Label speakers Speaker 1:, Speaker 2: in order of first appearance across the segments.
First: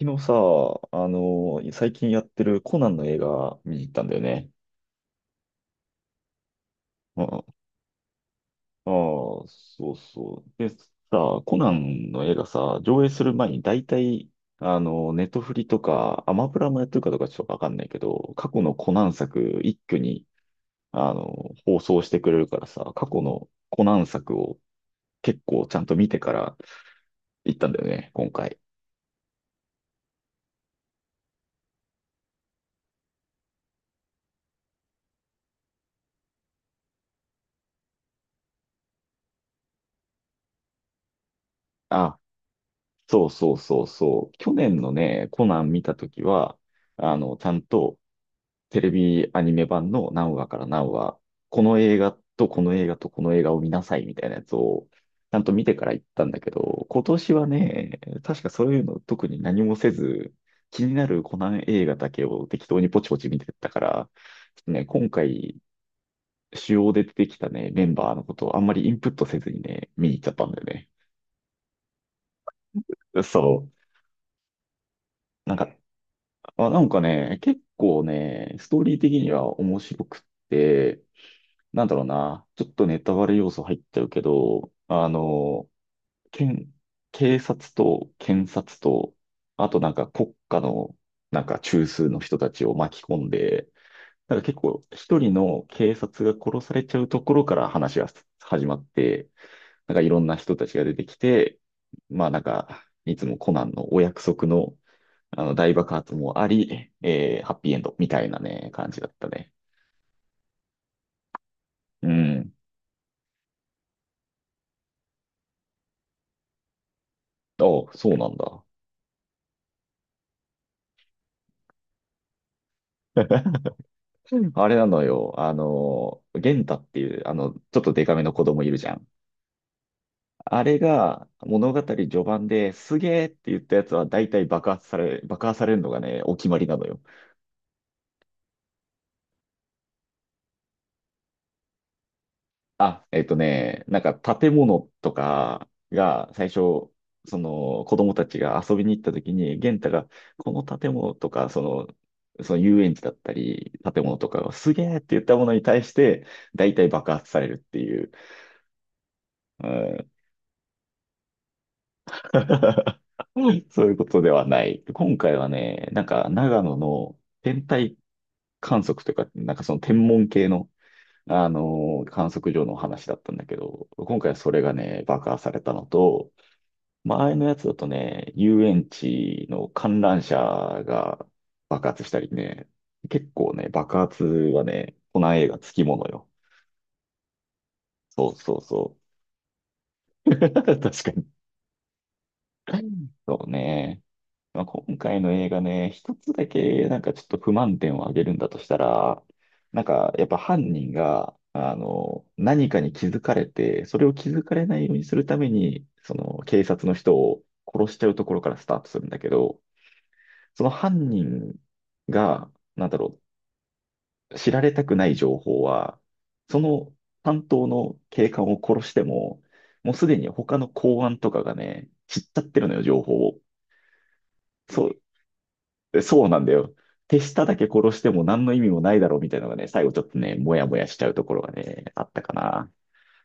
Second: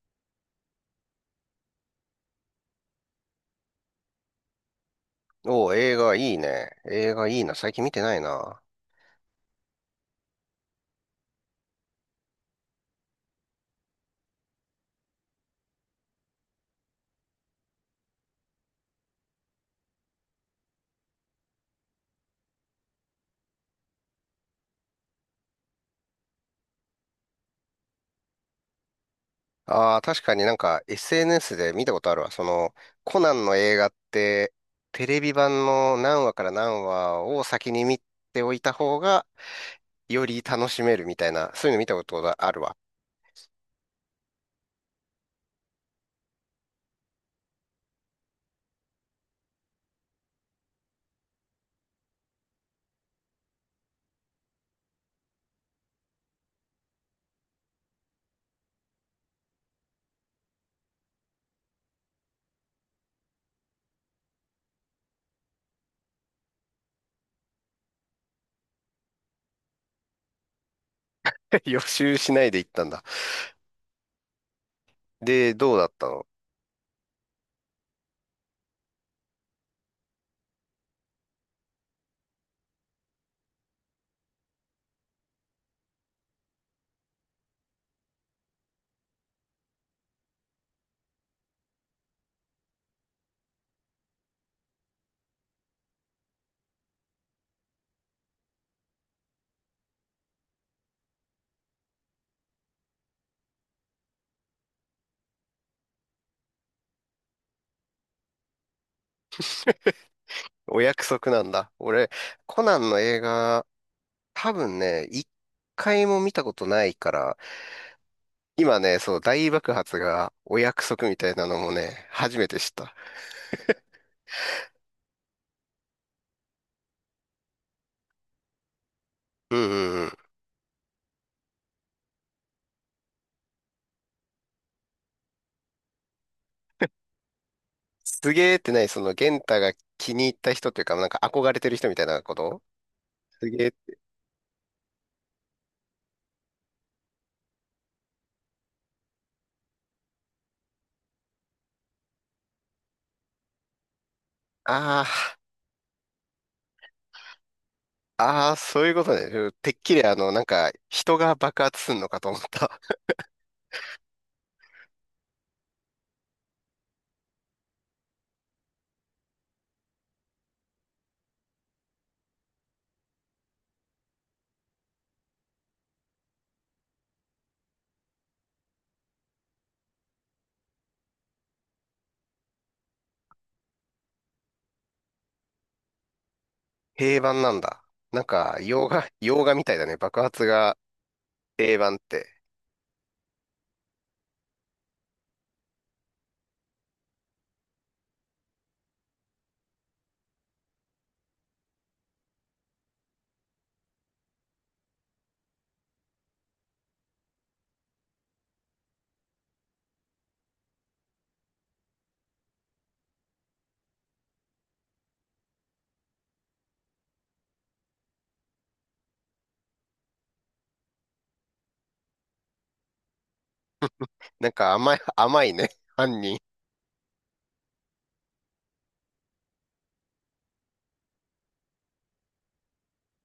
Speaker 1: 昨日さ、最近やってるコナンの映画見に行ったんだよね。
Speaker 2: おー映画いいね。映
Speaker 1: あ
Speaker 2: 画いいな。
Speaker 1: あ、
Speaker 2: 最近見てないな。
Speaker 1: そうそう。でさ、コナンの映画さ、上映する前に大体、ネトフリとか、アマプラもやってるかどうかちょっとわかんないけど、過去のコナン作一挙に、放送してくれるからさ、過去のコナン作を結構ちゃんと見てから行ったんだよね、今回。
Speaker 2: ああ、確かになんか SNS で見たことあるわ。その、コナンの映画って、テレビ版の何話から何話を先に見ておいた方が、より楽しめるみたいな、そういうの見たこ
Speaker 1: あ、
Speaker 2: とがあるわ。
Speaker 1: そうそうそうそう。去年のね、コナン見たときは、ちゃんと、テレビアニメ版の何話から何話、この映画とこの映画とこの映画を見なさいみたいなやつを、ちゃんと見てから行ったんだけど、今年はね、確かそういうの特に何もせず、気になるコナン映画だけを適当にポチポチ見てったから、ちょっとね、今回、主要で出てきたね、メンバーのことをあんまりインプットせずにね、見に行っちゃったんだよ
Speaker 2: 予習しないで行ったんだ。
Speaker 1: ね。そう。な
Speaker 2: で、
Speaker 1: んか、
Speaker 2: どうだったの？
Speaker 1: あ、なんかね、結構ね、ストーリー的には面白くって、なんだろうな、ちょっとネタバレ要素入っちゃうけど、検、警察と検察と、あとなんか国家のなんか中枢の人たちを巻き込んで、なんか結構一人の警察が殺されちゃうところから話が始まって、なんかいろんな人たちが出てきて、まあなんか、いつもコナンのお約束の、あの大爆発もあり、ハッピーエンドみたいなね、感じだったね。
Speaker 2: お約束なんだ。
Speaker 1: う
Speaker 2: 俺、
Speaker 1: ん。
Speaker 2: コナンの映画多分ね、一回も見たことないから、
Speaker 1: あ、そうなんだ。
Speaker 2: 今ね、そう、大爆発がお約束みたいなのもね、初めて知った。
Speaker 1: あれなのよ。あの、元太っていう、あの、ちょっとデカめの子供いるじゃん。
Speaker 2: うんうんうん。
Speaker 1: あれが物語序盤ですげーって言ったやつは大体爆破されるのがね、お決まりなのよ。
Speaker 2: すげーってない、その、元太が気に入った人というか、なんか憧れてる人みたいなこと？
Speaker 1: あ、えっと
Speaker 2: すげ
Speaker 1: ね、
Speaker 2: ー。
Speaker 1: なんか建物とかが最初、その子供たちが遊びに行った時に、元太がこの建物とか、その、その遊園地だったり、建物とかがすげーって
Speaker 2: あ
Speaker 1: 言ったものに対して、大体爆発されるっていう。
Speaker 2: あ、ああ、そういうことね。うんてっきりなんか、人が爆発すんのかと思った。
Speaker 1: そういうことではない。今回はね、なんか長野の天体観測というか、なんかその天文系の、観測所の話だったんだけど、今回はそれがね、爆破されたのと、前のやつだとね、遊園地の観覧車が爆発したりね、結構ね、爆発はね、この映画つきものよ。
Speaker 2: 平板なんだ。なん
Speaker 1: そうそ
Speaker 2: か、
Speaker 1: うそ
Speaker 2: 洋画みたいだね。爆
Speaker 1: う。
Speaker 2: 発が
Speaker 1: 確かに。
Speaker 2: 平板って。
Speaker 1: そうね。まあ、今回の映画ね、一つだけなんかちょっと不満点を挙げるんだとしたら、なんかやっぱ犯人が、あの、何かに気づかれて、それを気づかれないようにするために、その警察の人を殺しちゃうところからスタートするんだけど、その犯人が、なんだろう、知られたくない情報は、その担当の警官を殺しても、もうすでに他の公安とかがね、知っちゃってるのよ、情報を。
Speaker 2: なんか
Speaker 1: そう、
Speaker 2: 甘いね。犯
Speaker 1: そうな
Speaker 2: 人。
Speaker 1: んだよ。手下だけ殺しても何の意味もないだろうみたいなのがね、最後ちょっとね、もやもやしちゃうところがね、あったかな。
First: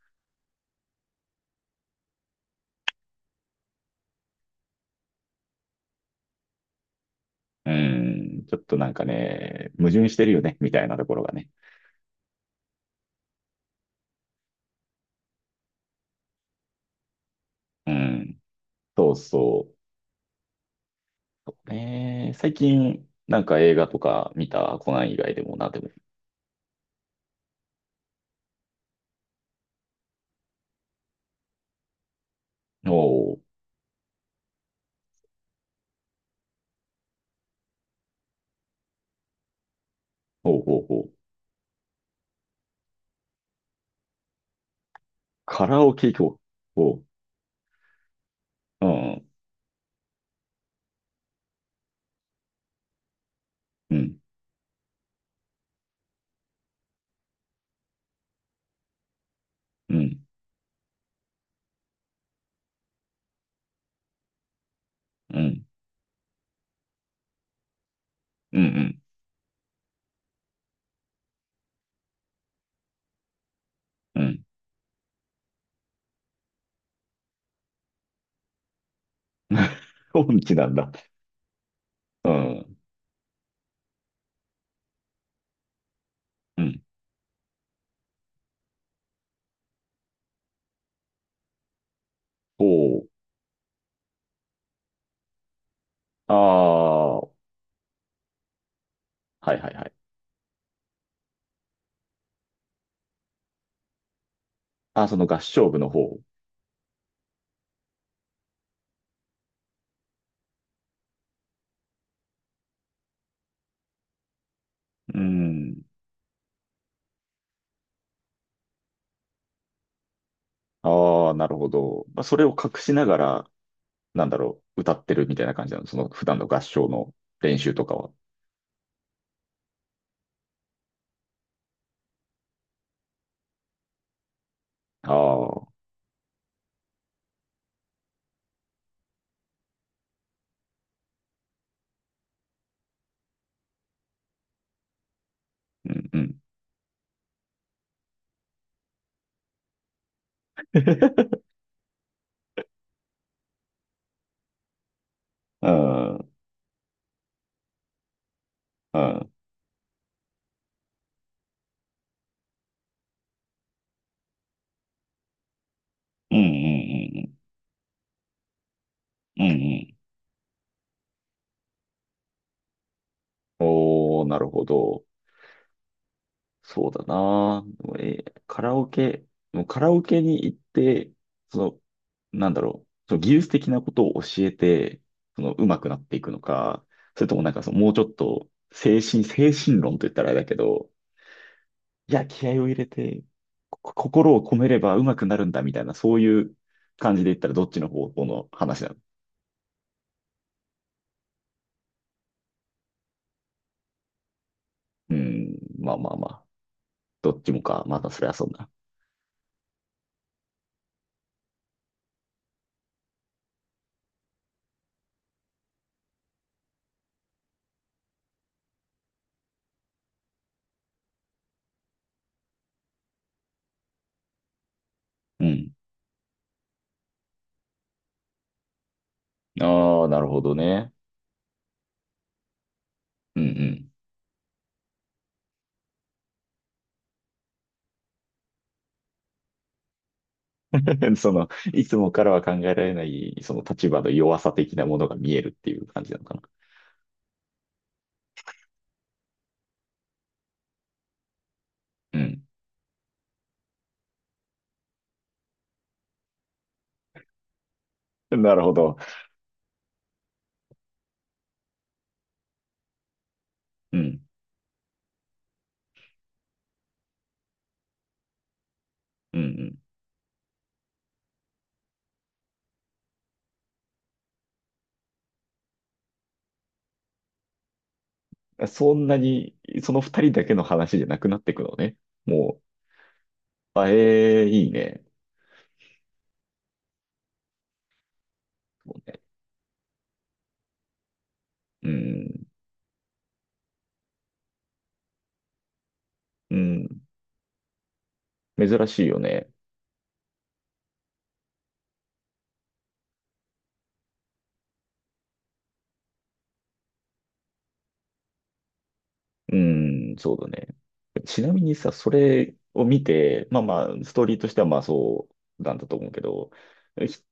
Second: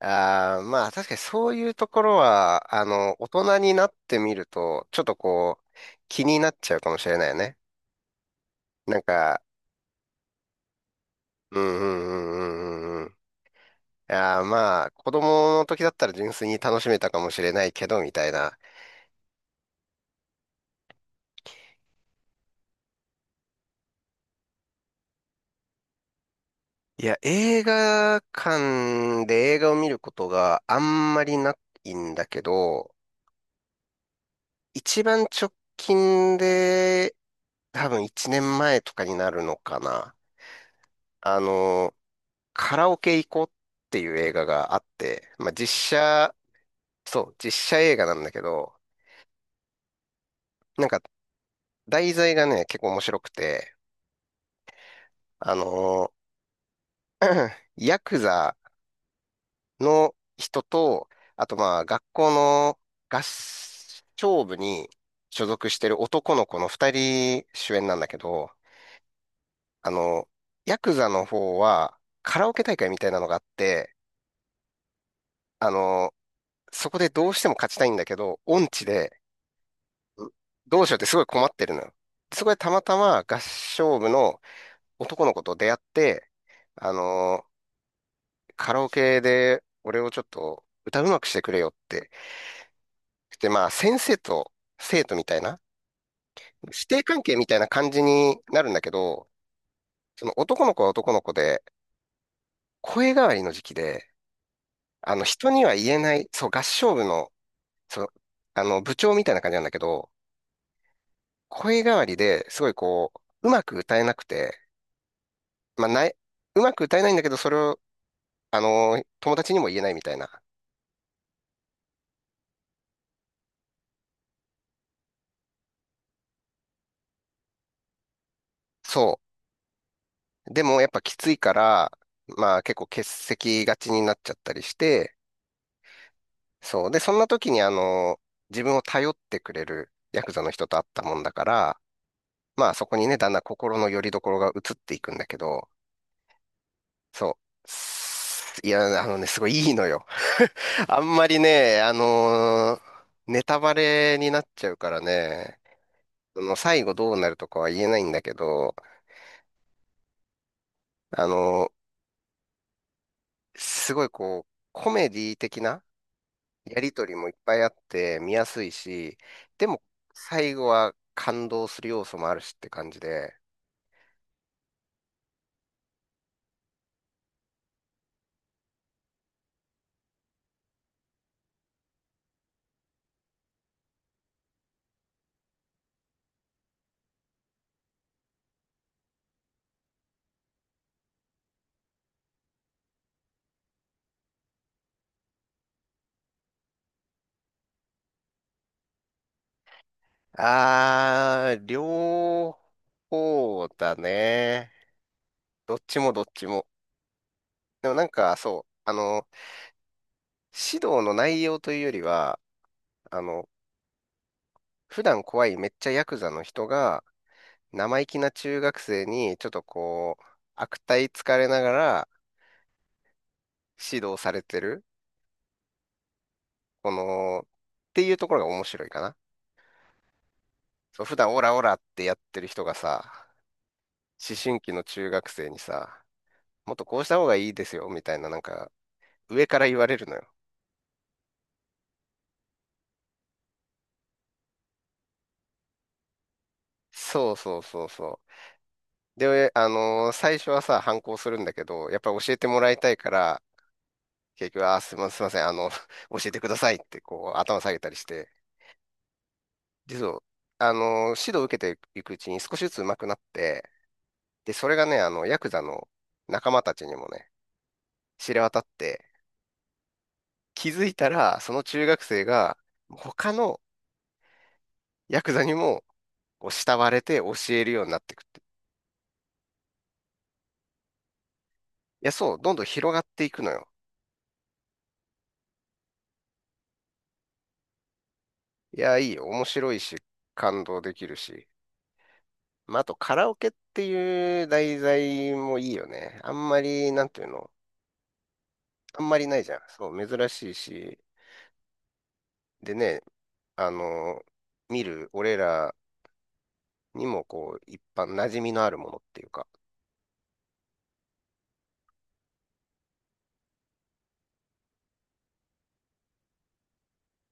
Speaker 2: ああ、まあ確かにそういうところは、あの、大人になってみると、ちょっとこう、気になっちゃうかもしれないよね。
Speaker 1: うん、ちょっとなん
Speaker 2: なん
Speaker 1: か
Speaker 2: か、
Speaker 1: ね、矛盾してるよね、みたいなところがね。
Speaker 2: うんうんうんうんうんうん。いやーまあ、子供の時だったら純粋に楽しめたかもしれないけ
Speaker 1: う
Speaker 2: ど、みたい
Speaker 1: ん、
Speaker 2: な。
Speaker 1: そうそう。そうね、最近、なんか映画とか見たコナン以外でもな、でも。
Speaker 2: いや、映画館で映画を見ることがあんまりないんだけど、
Speaker 1: おお、
Speaker 2: 一番直近で、多分1年前とかになるのかな。
Speaker 1: おうおうおう
Speaker 2: あの、カラオケ行こうっていう映画があって、まあ、
Speaker 1: カラオケ
Speaker 2: 写、
Speaker 1: 行こう。おう、
Speaker 2: そう、実写映画なんだけど、
Speaker 1: うん、
Speaker 2: なんか題材がね、結構面白くて、
Speaker 1: うん、
Speaker 2: あのヤクザ
Speaker 1: う
Speaker 2: の
Speaker 1: ん、
Speaker 2: 人と、あとまあ学校の合唱部に
Speaker 1: う
Speaker 2: 所
Speaker 1: ん、
Speaker 2: 属してる男の子の二人主演なんだけど、
Speaker 1: うん、
Speaker 2: あのヤクザの方はカラオケ大会みたいなのがあって、
Speaker 1: うん。うん。
Speaker 2: あのそこでどうしても勝ちたいんだけど、音痴で、
Speaker 1: 音痴なん
Speaker 2: どう
Speaker 1: だ。
Speaker 2: しようってすごい困ってるのよ。
Speaker 1: う
Speaker 2: そこでた
Speaker 1: ん、
Speaker 2: またま合唱部の男の子と出会って、
Speaker 1: うん。
Speaker 2: あのーカラオケで俺をちょっと歌うまくしてくれよって。
Speaker 1: おう。
Speaker 2: で、まあ先生と生徒みたいな、師弟
Speaker 1: あ
Speaker 2: 関
Speaker 1: あ、
Speaker 2: 係みたいな感じになるんだけど、
Speaker 1: はいはいはい。
Speaker 2: その男の子は男の子で、声変わりの時期で、
Speaker 1: あ、
Speaker 2: あ
Speaker 1: そ
Speaker 2: の
Speaker 1: の合
Speaker 2: 人に
Speaker 1: 唱
Speaker 2: は
Speaker 1: 部の
Speaker 2: 言えな
Speaker 1: 方。
Speaker 2: い、そう合唱部の、そう、あの部長みたいな感じなんだけど、声変わりですごいこう、うまく歌えなくて、
Speaker 1: うん。
Speaker 2: まあ、ない、うまく歌えないんだけど、それを、友達にも言えないみたいな。
Speaker 1: ああ、なるほど。まあ、それを隠しながら、なんだろう、歌ってるみたいな感じなの。その普段の合唱の練習とかは。
Speaker 2: そう。でも、やっぱきついから、まあ、結構欠席がちになっちゃったりし
Speaker 1: あ
Speaker 2: て、
Speaker 1: あ、
Speaker 2: そう。で、そんな時に、自分を頼ってくれるヤクザの人と会ったもんだから、まあ、そこにね、だんだん心の拠り所が移っていくんだけど、
Speaker 1: うんうん。
Speaker 2: そう。すいや、あのね、すごいいいのよ。あんま りね、ネタバレになっちゃうからね、
Speaker 1: うん。うん。
Speaker 2: その最後どうなるとかは言えないんだけど、
Speaker 1: うん。
Speaker 2: あの、すごいこう、コメディ的な
Speaker 1: うん。う
Speaker 2: やりとりもいっ
Speaker 1: ん。
Speaker 2: ぱいあって見やすいし、
Speaker 1: うん。う
Speaker 2: でも
Speaker 1: ん。
Speaker 2: 最後は感動する要素もあるしって感じで、
Speaker 1: おー、なるほど。そうだな。でもカラオケ、もうカラオケに行って、その、なんだろう、その技術的なことを教えて、その、上手くなっていくのか、それともなんかその、もうちょっと、精神論と言ったらあれだけど、いや、気合を入れて、心を込めれば上手くなるんだみたいな、そういう感じで言ったらどっちの方向の話なの？
Speaker 2: あー、両方だね。
Speaker 1: うん、
Speaker 2: どっ
Speaker 1: まあ
Speaker 2: ち
Speaker 1: ま
Speaker 2: も
Speaker 1: あ
Speaker 2: どっ
Speaker 1: まあ。
Speaker 2: ちも。
Speaker 1: どっちもか。
Speaker 2: でも
Speaker 1: ま
Speaker 2: なん
Speaker 1: たそれは
Speaker 2: か
Speaker 1: そう
Speaker 2: そう、
Speaker 1: だ。
Speaker 2: あの、指導の内容というよりは、あの、普段怖いめっちゃヤクザの人が生意気な中学生にちょっとこう、悪態つかれながら指導されてる。
Speaker 1: うん。
Speaker 2: この、っていうところが面白いかな。
Speaker 1: ああ、なるほどね。
Speaker 2: そう、普段オラオラってやってる人がさ、
Speaker 1: うんうん。
Speaker 2: 思春期の中学生にさ、もっとこうした方がいいですよ、みたいな、なんか、上から言われるのよ。
Speaker 1: その、いつもからは考えられない、その立場の弱さ的なものが見えるっていう感じなのかな。
Speaker 2: そうそうそうそう。で、最初はさ、反抗するんだけど、やっぱ
Speaker 1: う
Speaker 2: り教え
Speaker 1: ん。
Speaker 2: てもらいたいから、結局、あー、すいません、あの、教えてくださいって、こう、頭下げたりして、
Speaker 1: なるほど。
Speaker 2: で、そう、あの指導を受けていくうちに少しずつ上手くなって、
Speaker 1: うん。
Speaker 2: で、それがね、あの、ヤクザの仲間たちにもね、知れ渡って、
Speaker 1: うん
Speaker 2: 気づいたら、その中学生が、他のヤクザにも、こう、慕われて教えるようになってくって。い
Speaker 1: うん。そんなに、その二人だけの話じゃなくなっていくのね。
Speaker 2: や、そう、どん
Speaker 1: も
Speaker 2: どん広がっていくのよ。
Speaker 1: う、あ、ええいいね。
Speaker 2: い
Speaker 1: そ
Speaker 2: や、
Speaker 1: う
Speaker 2: いい
Speaker 1: ね。
Speaker 2: よ、面白いし。感動できるし。
Speaker 1: うん。
Speaker 2: まあ、あと、カラオケっていう題材もいいよね。あん
Speaker 1: う
Speaker 2: まり、
Speaker 1: ん。
Speaker 2: なんていうの、
Speaker 1: 珍
Speaker 2: あ
Speaker 1: しい
Speaker 2: んま
Speaker 1: よ
Speaker 2: りない
Speaker 1: ね。
Speaker 2: じゃん。そう、珍しいし。でね、あの、見る俺らにも、こう、一般馴染みのあるものっていうか。
Speaker 1: うん、そうだね。ちなみにさ、それを見て、まあまあ、ストーリーとしてはまあそうなんだと思うけど、ひ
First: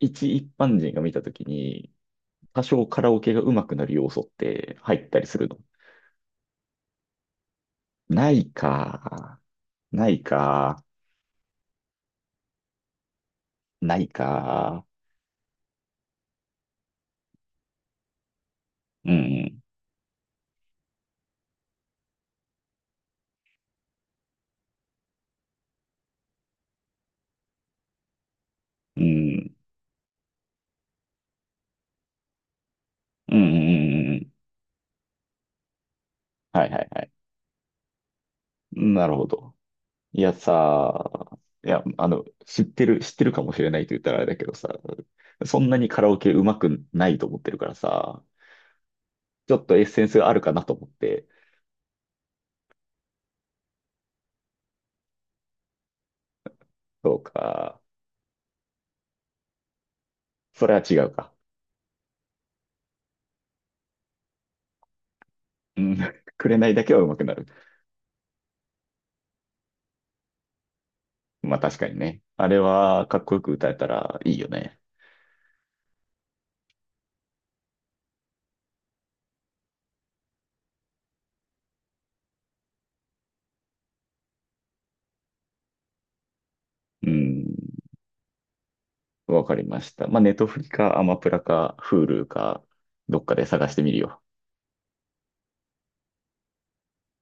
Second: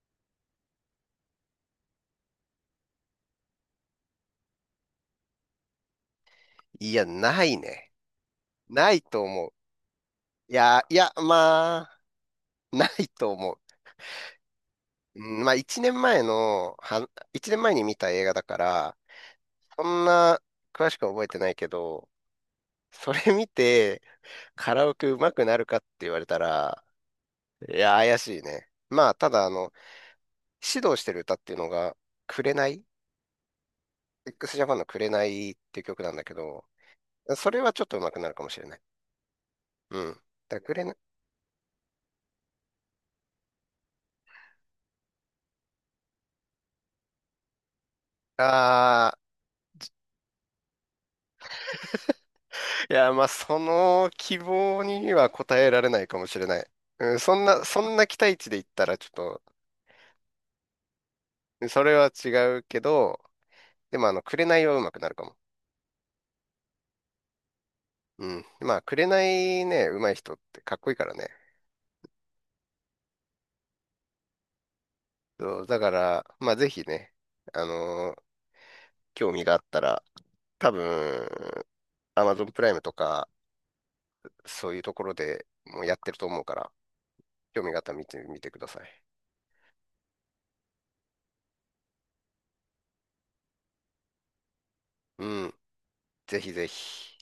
Speaker 1: 一般人が見たときに、多少カラオケが上手くなる要素って入ったりするの？
Speaker 2: いや、ないね。
Speaker 1: ない
Speaker 2: ないと
Speaker 1: か。
Speaker 2: 思う。
Speaker 1: ない
Speaker 2: い
Speaker 1: か。
Speaker 2: や、いや、まあ、ないと思う。
Speaker 1: ないか。
Speaker 2: うんまあ、1年前に見た映画だから、
Speaker 1: うん。
Speaker 2: そんな詳しくは覚えてないけど、それ見てカラオケ上手くなるかって言われたら、いや、怪しいね。
Speaker 1: う
Speaker 2: まあ、ただ、あ
Speaker 1: ん。
Speaker 2: の、指導してる歌っていうのが、紅
Speaker 1: うん。うん。うん。
Speaker 2: ?XJAPAN の紅っていう曲なんだけど、
Speaker 1: はいはいはい。
Speaker 2: それはちょっと上手くなるかもしれない。
Speaker 1: なるほど。
Speaker 2: うん。
Speaker 1: いや
Speaker 2: だから紅、
Speaker 1: さ、いや、あの、知ってるかもしれないと言ったらあれだけどさ、そんなにカラオケ上手くないと思ってるからさ、
Speaker 2: ああ、
Speaker 1: ちょっとエッセンスがあるかなと思って、
Speaker 2: いや、まあ、その希望には応えられないかもしれない。う
Speaker 1: そ
Speaker 2: ん、
Speaker 1: うか。
Speaker 2: そんな期待値で言ったら、ちょっと
Speaker 1: それは違うか。
Speaker 2: それは違うけど、でもあの、紅は上手くなるかも。
Speaker 1: うん。紅だけは上手くなる。
Speaker 2: うん。まあ、紅ね、上手い人ってかっこいいからね。
Speaker 1: まあ確かにね。あれはかっこよく歌えたらいいよね。
Speaker 2: そう、だから、まあ、ぜひね、あのー興味があったら、多分、Amazon プライムとか、そういうところでもうやってると思うから、
Speaker 1: うん、
Speaker 2: 興味があったら見てみてください。
Speaker 1: わかりました。まあ、ネトフリか、アマプラか、フールか、どっかで探してみるよ。
Speaker 2: うん。ぜひぜひ。